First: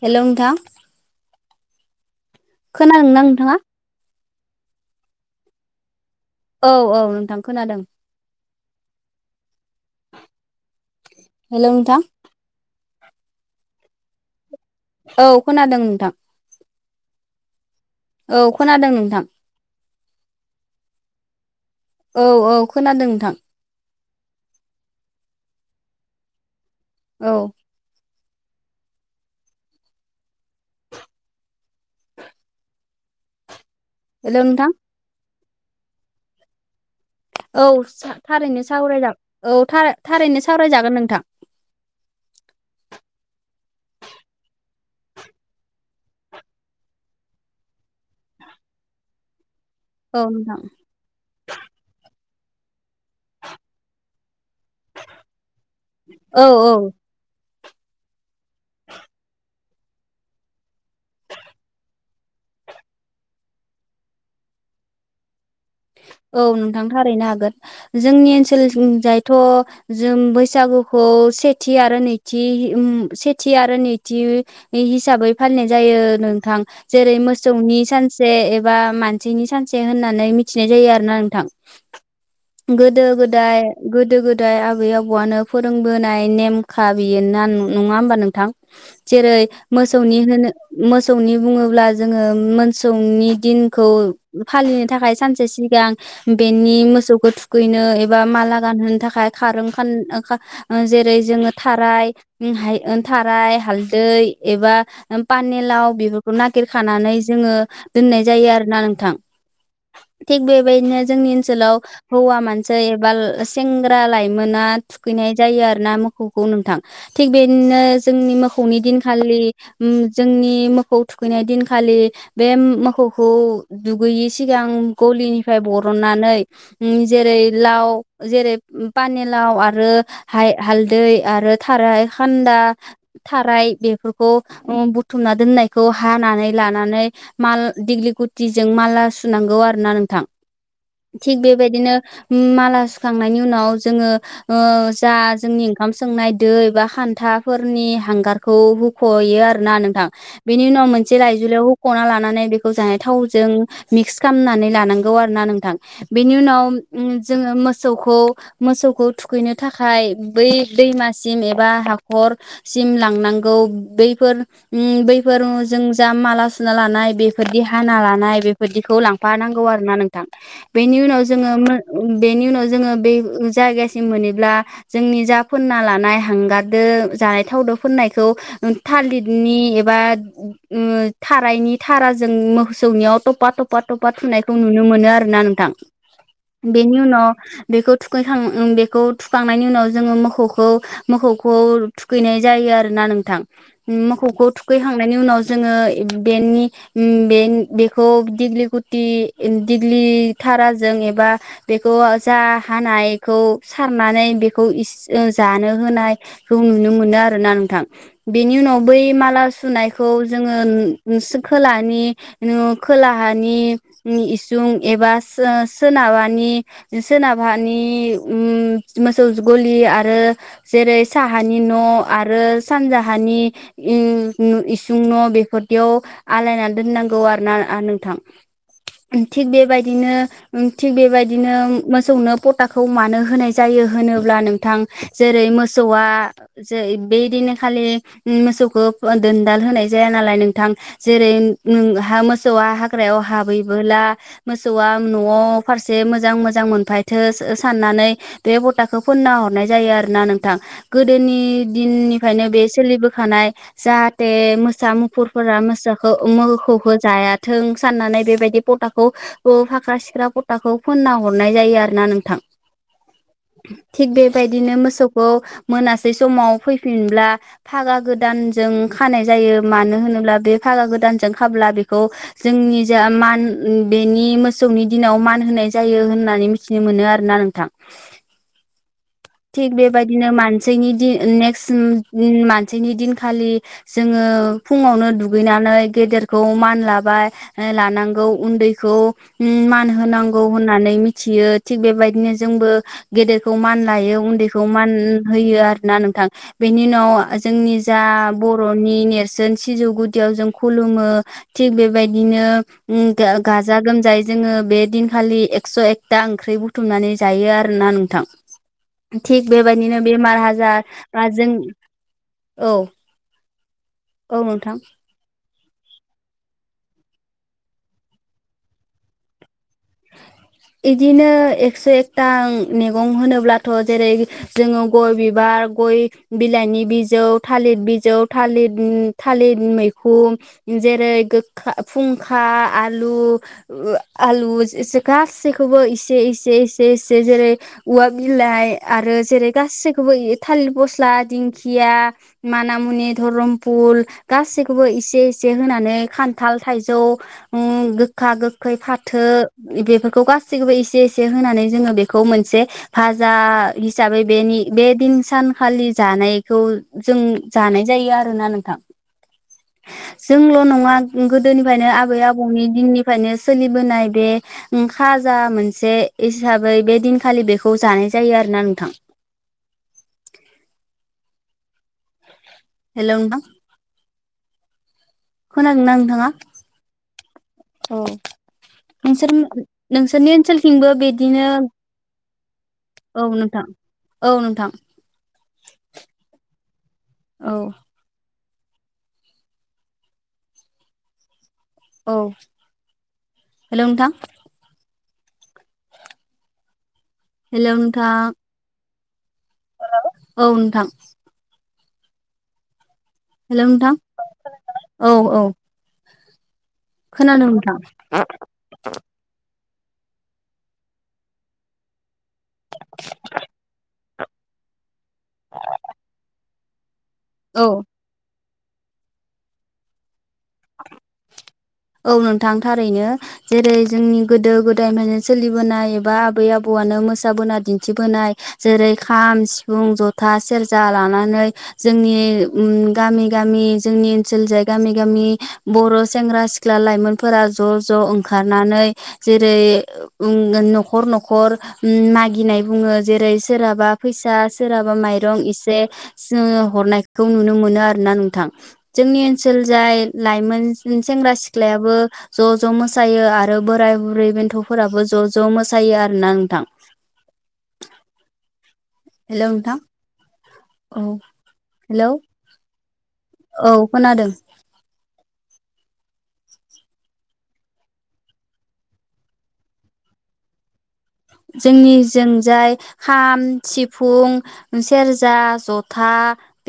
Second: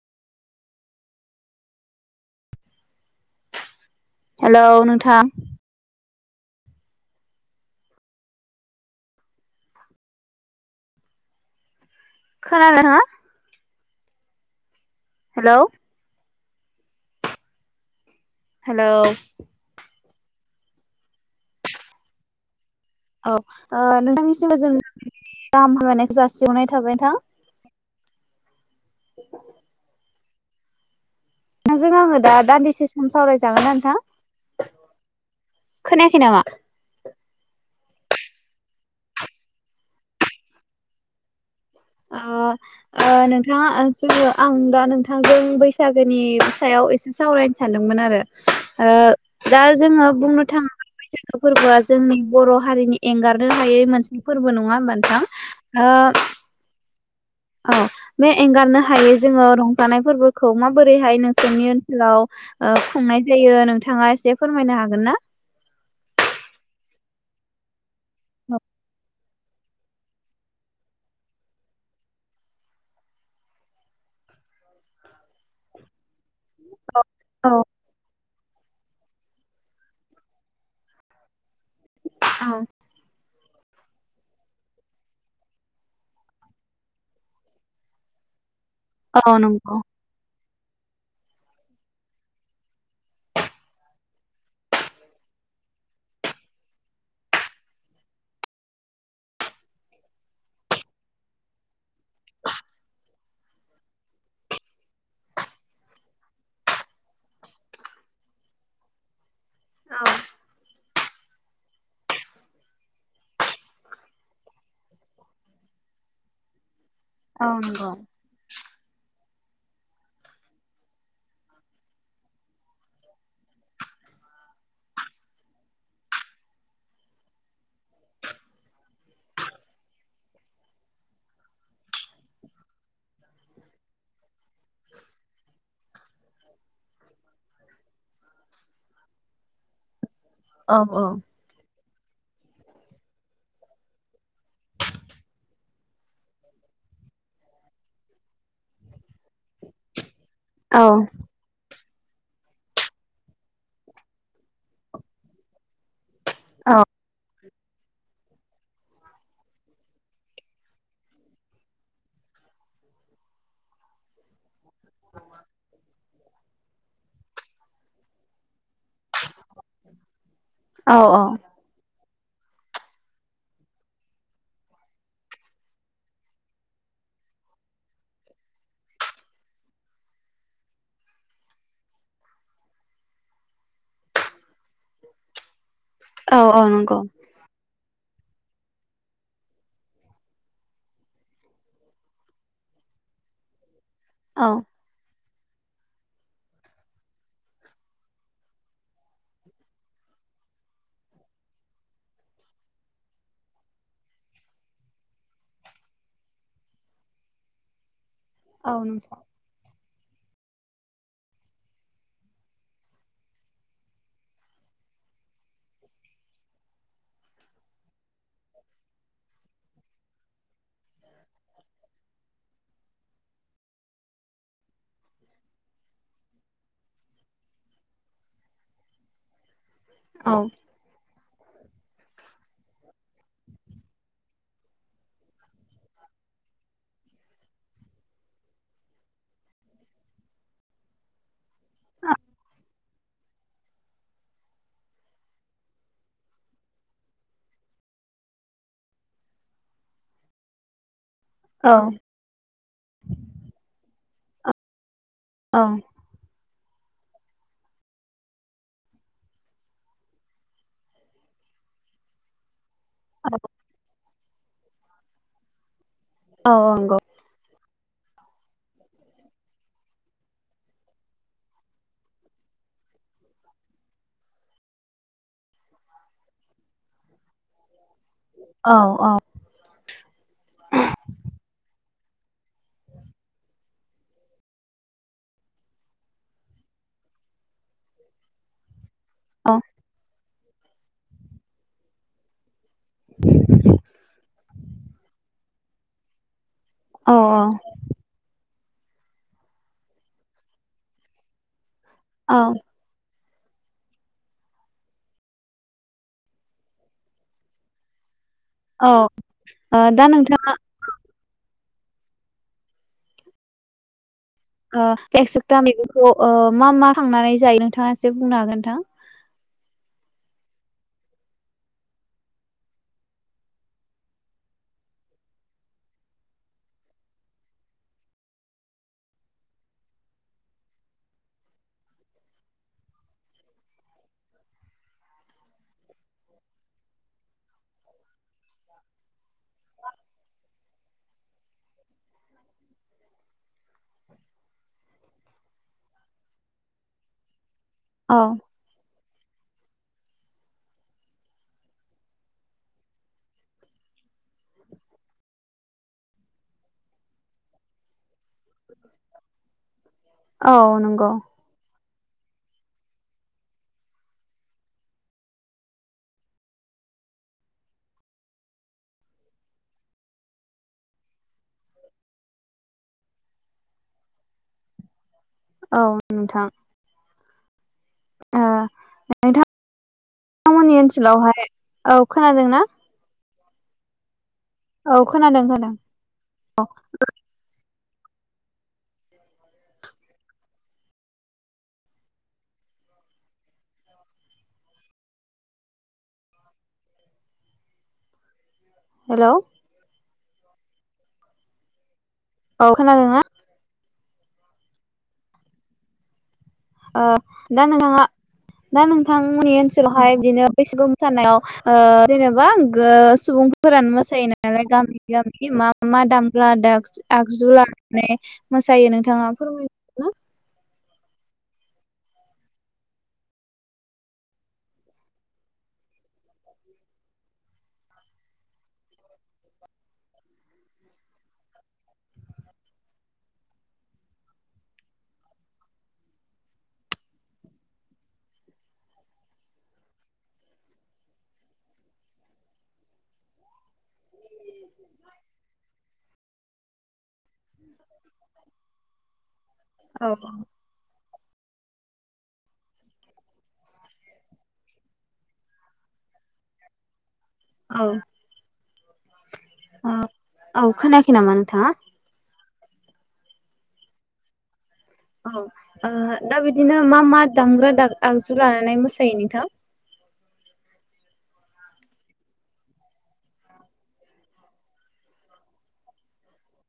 हेल नोंथां। खोनादोंना नोंथाङा? हेलौ नोंथां। औ औ नोंथां खोनादों। हेलौ नोंथां। [unintelligible] औ हेलौ खोनादों नोंथां। औ हेलौ खोनादों नोंथां। औ औ खोनादों नोंथां औ ओ नोंथांनिसिमबो जों दाम हायनायखौ जासिहरनाय थाबाय नोंथां। औ [unintelligible] नोंजों आङो दा दान्दिसे सम सावरायजागोन नोंथां? हेल नोंथां। खोनायाखै नामा? औ सा थारैनो सावरायजा औ था थारैनो सावरायजागोन नोंथां। अ ओ नोंथाङा आं दा नोंथांजों बैसागोनि सायाव एसे सावरायनो सानदोंमोन आरो ओ दा जोङो औ बुंनो नोंथां थाङोब्ला बैसागो फोरबोआ जोंनि बर' हारिनि एंगारनो हायै मोनसे फोरबो नङा मोनथां ओ औ औ औ बे एंगारनो हायो जोङो रंजानाय फोरबोखौ माबोरैहाय नोंसोरनि ओनसोलाव अ खुंनाय जायो नोंथाङा एसे फोरमायनो हागोन ना? औ नोंथां थारैनो हागोन जोंनि औ ओनसोलथिंजाय थ' जों बैसागुखौ सेथि आरो नैथि उम सेथि आरो नैथि हिसाबै फालिनाय जायो नों थां जेरै औ मोसौनि सानसे एबा मानसिनि सानसे होननानै मिथिनाय जायो आरो ना नोंथां औ गोदो गोदाय गोदो गोदाय आबै आबौआनो फोरोंबोनाय नेमखा बेयोना नङा होमबा नोंथां? जेरै औ नंगौ मोसौनि होनो मोसौनि बुङोब्ला जोङो मोसौनि दिनखौ फालिनो थाखाय सानसे सिगां बेनि मोसौखौ थुखैनो एबा माला गानहोनो थाखाय खारों खान ओ जेरै जोङो थाराय ओ थाराय हालदै एबा ओ फानिलाव बेफोरखौ नागिरखानानै जोङो दोननाय जायो आरोना नोंथां। औ। थिग बेबायदिनो जोंनि ओनसोलाव हौवा मानसि एबा सेंग्रा लाइमोना थुखैनाय जायो आरो ना मोखौखौ नोंथां। थिग औ बेदिनो नंगौ जोंनि मोखौ मोखौनि दिनखालि उम जोंनि मोखौ थुखैनाय दिनखालि बे मोखौखौ दुगैयि सिगांं गलिनिफ्राय बरननानै उम जेरै लाव जेरै पानिलाव आरो हायो हालदै आरो थाराय खान्दा थाराय बेफोरखौ उम बुथुमना दोननायखौ हानानै लानानै माल दिग्लि गुथिजों माला सुनांगौ आरो ना नोंथां औ थिग बेबायदिनो माला सुखांनायनि उनाव जोङो ओ जा जोंनि ओंखाम संनाय दै बा खान्थाफोरनि हांगारखौ हुख'यो आरोना नोंथां। बेनि औ उनाव मोनसे लाइजुुलायाव हख'ना लानानै बेखौ जानाय थावजों मिक्स खालामनानै लानांगौ आरो ना नोंथां बेनि उनाव उम जोङो मोसौखौ मोसौखौ थुखैनो थाखाय बै दैमासिम एबा हाखर सिम लांनांगौ बैफोर उम बैफोर जों जा माला सुना लानाय बे बेफोरदि हाना लानाय बेफोरदिखौ लांफानांगौ आरोना नोंथां। औ बेनि उनाव जोङो मो बेनि उनाव जोङो बे जायगासिम मोनोब्ला जोंनि जा फोनना लानाय हांगारदो जानाय थाव दो फोननायखौ थालिदनि एबा ओ थाराइनि था थारा जों मोसौनियाव तफा तफा तफा थुनाय खौ नुनो मोनो आरोना नोंथां। औ औ नंगौ बेनि उनाव बेखौ थुखैखां उम बेखौ थुखांनायनि उनाव जोङो मोखौखौ मोखौखौ थुखैनाय जायो आरोना ना नोंथां। औ मोखौखौ थुखैखांनायनि उनाव जोङो बेनि बे-बेखौ दिगलि गुटि दिग्लि थाराजों एबा बेखौ जा हानायखौ सारनानै बेखौ इस जानो होनायखौ नुनो मोनो आरोना नोंथां। बेनि औ उनाव बै नोंथां माला सुनाय खौ जोङो खोलानि खोलाहानि इसुं एबा सो-सोनाबहानि सोनाबहानि उम मोसौ गलि आरो जेरै साहानि न' आरो सानजाहानि इ इसुं न' बेफोरदियाव आलायनानै दोननांगौ आरोना नोंथां। थिग बेबायदिनो थिग बेबाय दिनो मोसौनो पताखौ मानो होनाय जायो होनोब्ला नोंथां, जेरै मोसौआ जे बैदिन खालि मोसौखौ दोनदाल होनाय जाया नालाय नोंथां, जेरै नोंहा मोसौआ हाग्रायाव हाबै बोला मोसौआ न'आव फारसे मोजां मोजां मोनफायथो साननानै बे पताखो फोनना हरनाय जायो आरोना नोंथां। गोदोनि औ दिननिफ्रायनो बे सोलिबोखानाय। जाहाथे मोसा मु फुरफोरा औ मोसाखो मोखौखो जायाथों साननानै बेबायदि पताखौ ओ फाख्रा सिख्रा पताखौ फोनना हरनाय जायो आरोना नोंथां। थिग बेबायदिनो मोसौखौ मोनासै समाव औ नंगौ फैफिनब्ला फागा गोदानजों खानाय जायो मानो होनोब्ला बे फागा गोदानजों खाब्ला बेखौ जों नि जा मान उम बेनि मोसौनि दिनाव मान होनाय जायो होननानै मिथिनो मोनो आरोना नोंथां। औ औ। थिग बेबायदिनो मानसिनि नेक्स्ट दिन मानसिनि दिनखालि जोङो फुङावनो दुगैनानै गेदेरखौ मान लाबा बाय ओ लानांगौ, उन्दैखौ उम मान होनांगौ होननानै मिथियो थिग बेबायदिनो जोंबो गेदेरखौ मान लायो, उन्दैखौ मान होयो आरो ना नोंथां। बेनि उनाव औ जोंनि जा बर'नि नेरसोन सिजौ गुदियाव जों खुलुमो। थिग औ बेबायदिनो उम गा-गाजा गोमजायै जोङो बे दिनखालि एक्स' एकथा ओंख्रि बुथुमनानै जायो आरोना नोंथां। औ थिग औ बेबायदिनो दा बेमार नोंथाङा हाजार बा जों औ। औ नोंथां अ' एक्स' दा मैगंखौ ओ मा मा खांनानै जायो नोंथाङा एसे बुंनो हागोन नोंथां? इदिनो एक्स' एकथा मेगं होनोब्लाथ' जेरै जोङो गय बिबार गय बिलाइनि बिजौ, थालिद बिजौ, थालिद थालिद मैखुम जेरै गोखा फुंखा आलु ओ आलु जेजो गा सैखौबो इसे इसे इसे इसे जेरै उवा बिलाइ आरो जेरै गासैखोबो थालिर फस्ला, दिंखिया, माना मुनि, धरमपुल गासैखोबो इसे इसे होनानै खान्थाल थाइजौ उम औ गोखा गोखै फाथो बेफोर खौ गासैखौबो इसे इसे होनानै जोङो बेखौ मोनसे भाजा हिसाबै बेनि बे दिन सानखालि जानायखौ जों जानाय जायो आरोना नोंथां। औ जोंल' नङा नंगौ गोदोनिफ्यायनो आब बै आबौनि दिननिफ्रायनो सोलिबोनाय बे उम खाजा मोनसे हिसाबै बे दिनखालि बेखौ जानाय जायो आरोना नोंथां। हेल' नोंथां। औ खोनादोंना नोंथाङा? नोंथां औ। ओ नोंसोर नोंसोरनि नोंथांमोननि ओनसोलथिंबो ओनसोलावहाय बिदिनो औ नोंथां। औ नोंथां औ खोनादों खोनादों औ। औ औ हेल' नोंथां। हेल' नोंथां। हेल' औ नोंथां। औ खोनादों ना? हेल' नोंथां औ औ। ओ खोनादों दा नोंथां नोंथाङा दा नोंथांमोननि ओनस सोलावहाय बिदिनो बैसागु मोसानायाव ओ जेनेबा गो सुबुंफोरानो मोसायो नालाय गामि गामि मा मा दामग्रा दागज आगजु औ लानानै मोसायो नोंथाङा फोरमायनो ना? औ नोंथां थारैनो जेरै जोंनि गोदो गोदाय माने सोलिबोनाय एबा आबै आबौ आनो मोसाबोना दिन्थिबोनाय जेरै खाम सिफुं जथा सेरजा लानानै जोंनि उम गामि गामि जोंनि ओनसोल जाय गामि गामि बर' सेंग्रा सिख ख्ला लाइमोनफोरा ज' ज' ओंखारनानै जेरै उम न'खर न'खर उम मागिनाय बुङो जेरै सोरहाबा फैसा सोरहाबा माइरं इसे जोङो हरनायख खौ नुनो मोनो आरोना नोंथां जोंनि ओनसोल जाय औ लाइमोन सेंग्रा सिख ख्लायाबो ज' ज' मोसायो आरो बोराय बुरै बेन्थ'फोराबो ज' ज' मोसायो आरोना नोंथां। [inaudible] औ हेलौ नोंथां औ खोनायाखै नामा नोंथांङा हेलौ औ खोनादों औ दा बिदिनो मा मा दामग्रा आगजु लानानै मोसायो नोंथां जोंनि जोंजाय खाम सिफुं सेरजा जथा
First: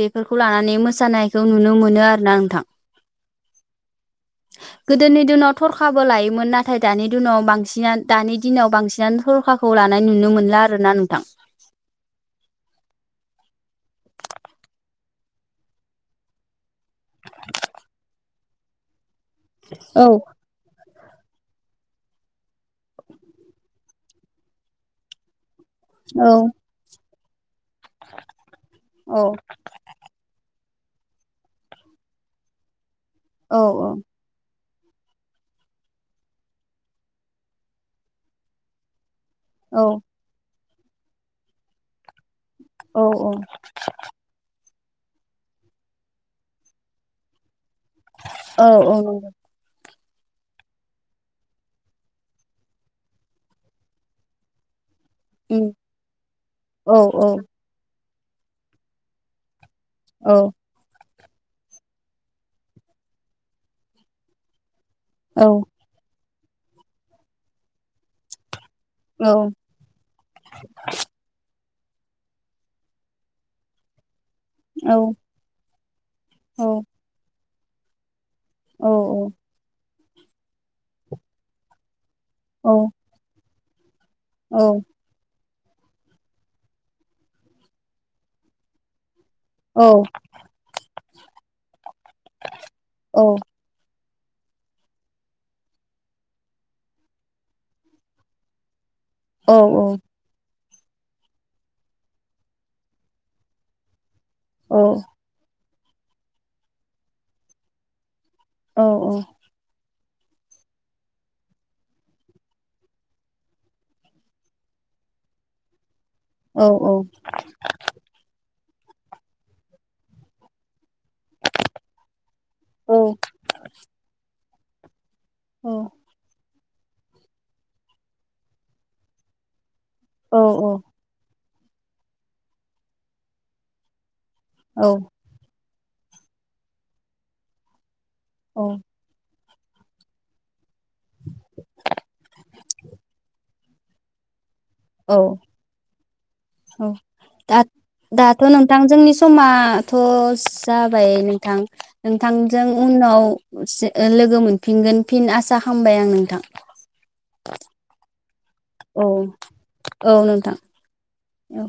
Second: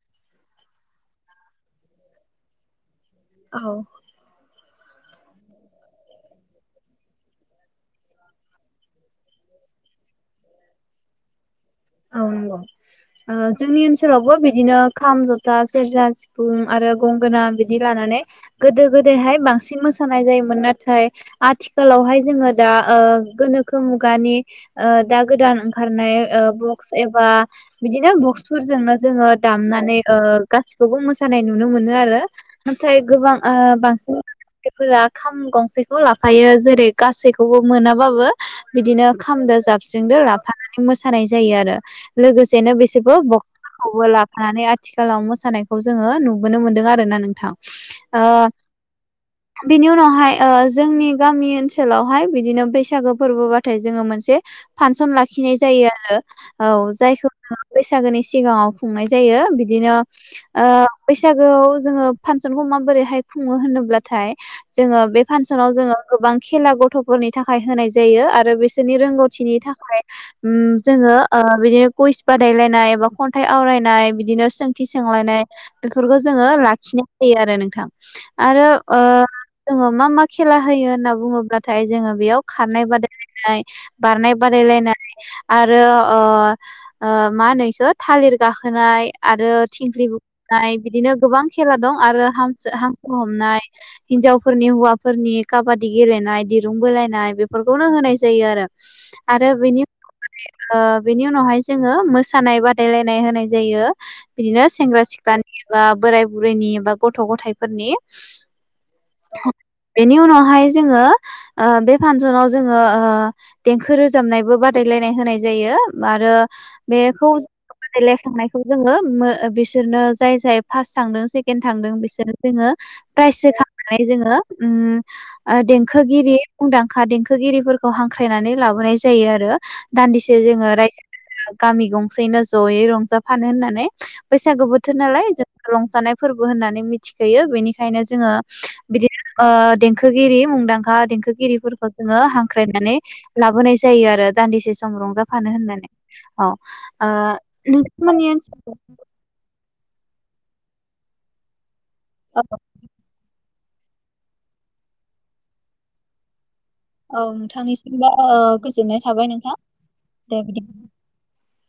बेफोरखौ लानानै मोसानायखौ नुनो मोनो आरोना नोंथां औ [inaudible] गोदोनि दिनाव थरखाबो लायोमोन नाथाय दानि दिनाव बांसि दानि दिनाव बांसिनानो थरखाखौ ला नाय नुनो मोनला आरोना नोंथां औ नंगौ जोंनि ओनसोलावबो बिदिनो खाम जथा सेरजा सिफुं आरो गंगोना बिदि लानानै गोदो गोदायहाय बांसिन औ मोसानाय जायोमोन नाथाय आथिखालावहाय जोङो दा गोनोखो मुगानि दा गोदान ओंखारनाय औ बक्स एबा बिदिनो बक्सफोरजोंनो औ जोङो दामनानै ओ गासिखौबो मोसानाय नुनो मोनो आरो नाथाय गोबां बांसिन फोरा खाम गंसेखौ लाफायो जेरै गासैखौबो मोनाबाबो बिदिनो खामदो औ जाबस्रिंदो लाफानानै मोसानाय जायो आरो लोगो सेनो औ बेसेबो औ बकसफोरखौबो लाफानानै आथिखालाव मोसानायखौ जोङो नुबोनो मोनदों आर ना नोंथां ओ औ औ नंगौ बिनि उनाव जोंनि गामि ओनसोलावहाय बिदिनो बैसागो फोरबोबाथाय जोङो मोनसे फांसन लाखिनाय उम जायो आरो औ जायखौनो बैसागोनि सिगाङाव खुंनाय जायो बिदि बिदिनो औ बैसागोआव जोङो फांसनखौ माबोरैहाय खुङो होनोब्लाथाय जोङो बे औ फांसनाव जोङो गोबां खेला गथ'फोरनि थाखाय होनाय जायो आरो बे बिसोरनि रोंगौथिनि थाखाय जोङो ओ बिदिनो कुइस बादायलायनाय एबा खन्थाइ आवरायनाय बिदि बिदिनो सोंथि औ सोंलायनाय बेफोरखौ जोङो लाखिनाय हायो आरो नोंथां। आरो औ ओ जोङो मा मा खेला होयो होनना बुङोब्लाथाय जोङो बेयाव औ खारनाय बादायलायनाय। बारनाय औ बादायलायनाय आरो ओ मा होनो इखो थालिर गाखोनाय आरो औ थिंख्लि बुख्रुबनाय बिदिनो गोबां खेला दं आरो हांसो हांसो हमनाय। हिनजावफोरनि हौवाफोरनि काबादि गेलेनाय दिरुं बोलायनाय बेफोरखौनो होनाय जायो आरो। आरो औ बेनि [unintelligible] माने ओ बेनि उनावहाय जोङो मोसानाय बादायलायनाय होनाय जायो बिदिनो सेंग्रा सिख्लानि बा बोराय बुरैनि बा गथ' गथायाइफोरनि औ औ। बेनि उनावहाय जोङो ओ बे फांसनाव जोङो ओ देंखो रोजाबनायबो बादाय लायनाय होनाय जायो आरो बेखौ बादायलायखांनायखौ जोङो मो बिसोरनो जाय जाय फार्स थांदों सेके थांदों बिसोरनो जोङो प्राइज होखांनानै जोङो ओम ओ देंखोगिरि मुंदांखा देंखोगिरिफोरखौ हांख्रायनानै लाबोनाय जायो आरो। दान्दिसे जोङो रायजो राजा गामि गंसेैनो ज'यै रंजाफानो होननानै। बैसागु बोथोर औ नालाय जों रंजानाय फोरबो होननानै मिथिखोयो बेनिखायनो जोङो बिदिनो ओ देंखोगिरि मुंदांखा हा देंखोगिरिफोरखौ जोङो हांख्रायनानै लाबोनाय जायो आरो। दान्दिसे सम औ रंजाफानो होननानै। औ ओ दा नोंथांमोननि दाथ' ओनसोलाव नोंथां जोंनि समा थ जाबाय नोंथां औ नोंथांजों उनाव सो लोगो मोनफिनगोन फिन आसा खालामबाय आं नोंथां। औ नोंथांनिसिमबो ओ गोजोननाय औ थाबाय नोंथां औ दे नोंथां बिदिबा। औ।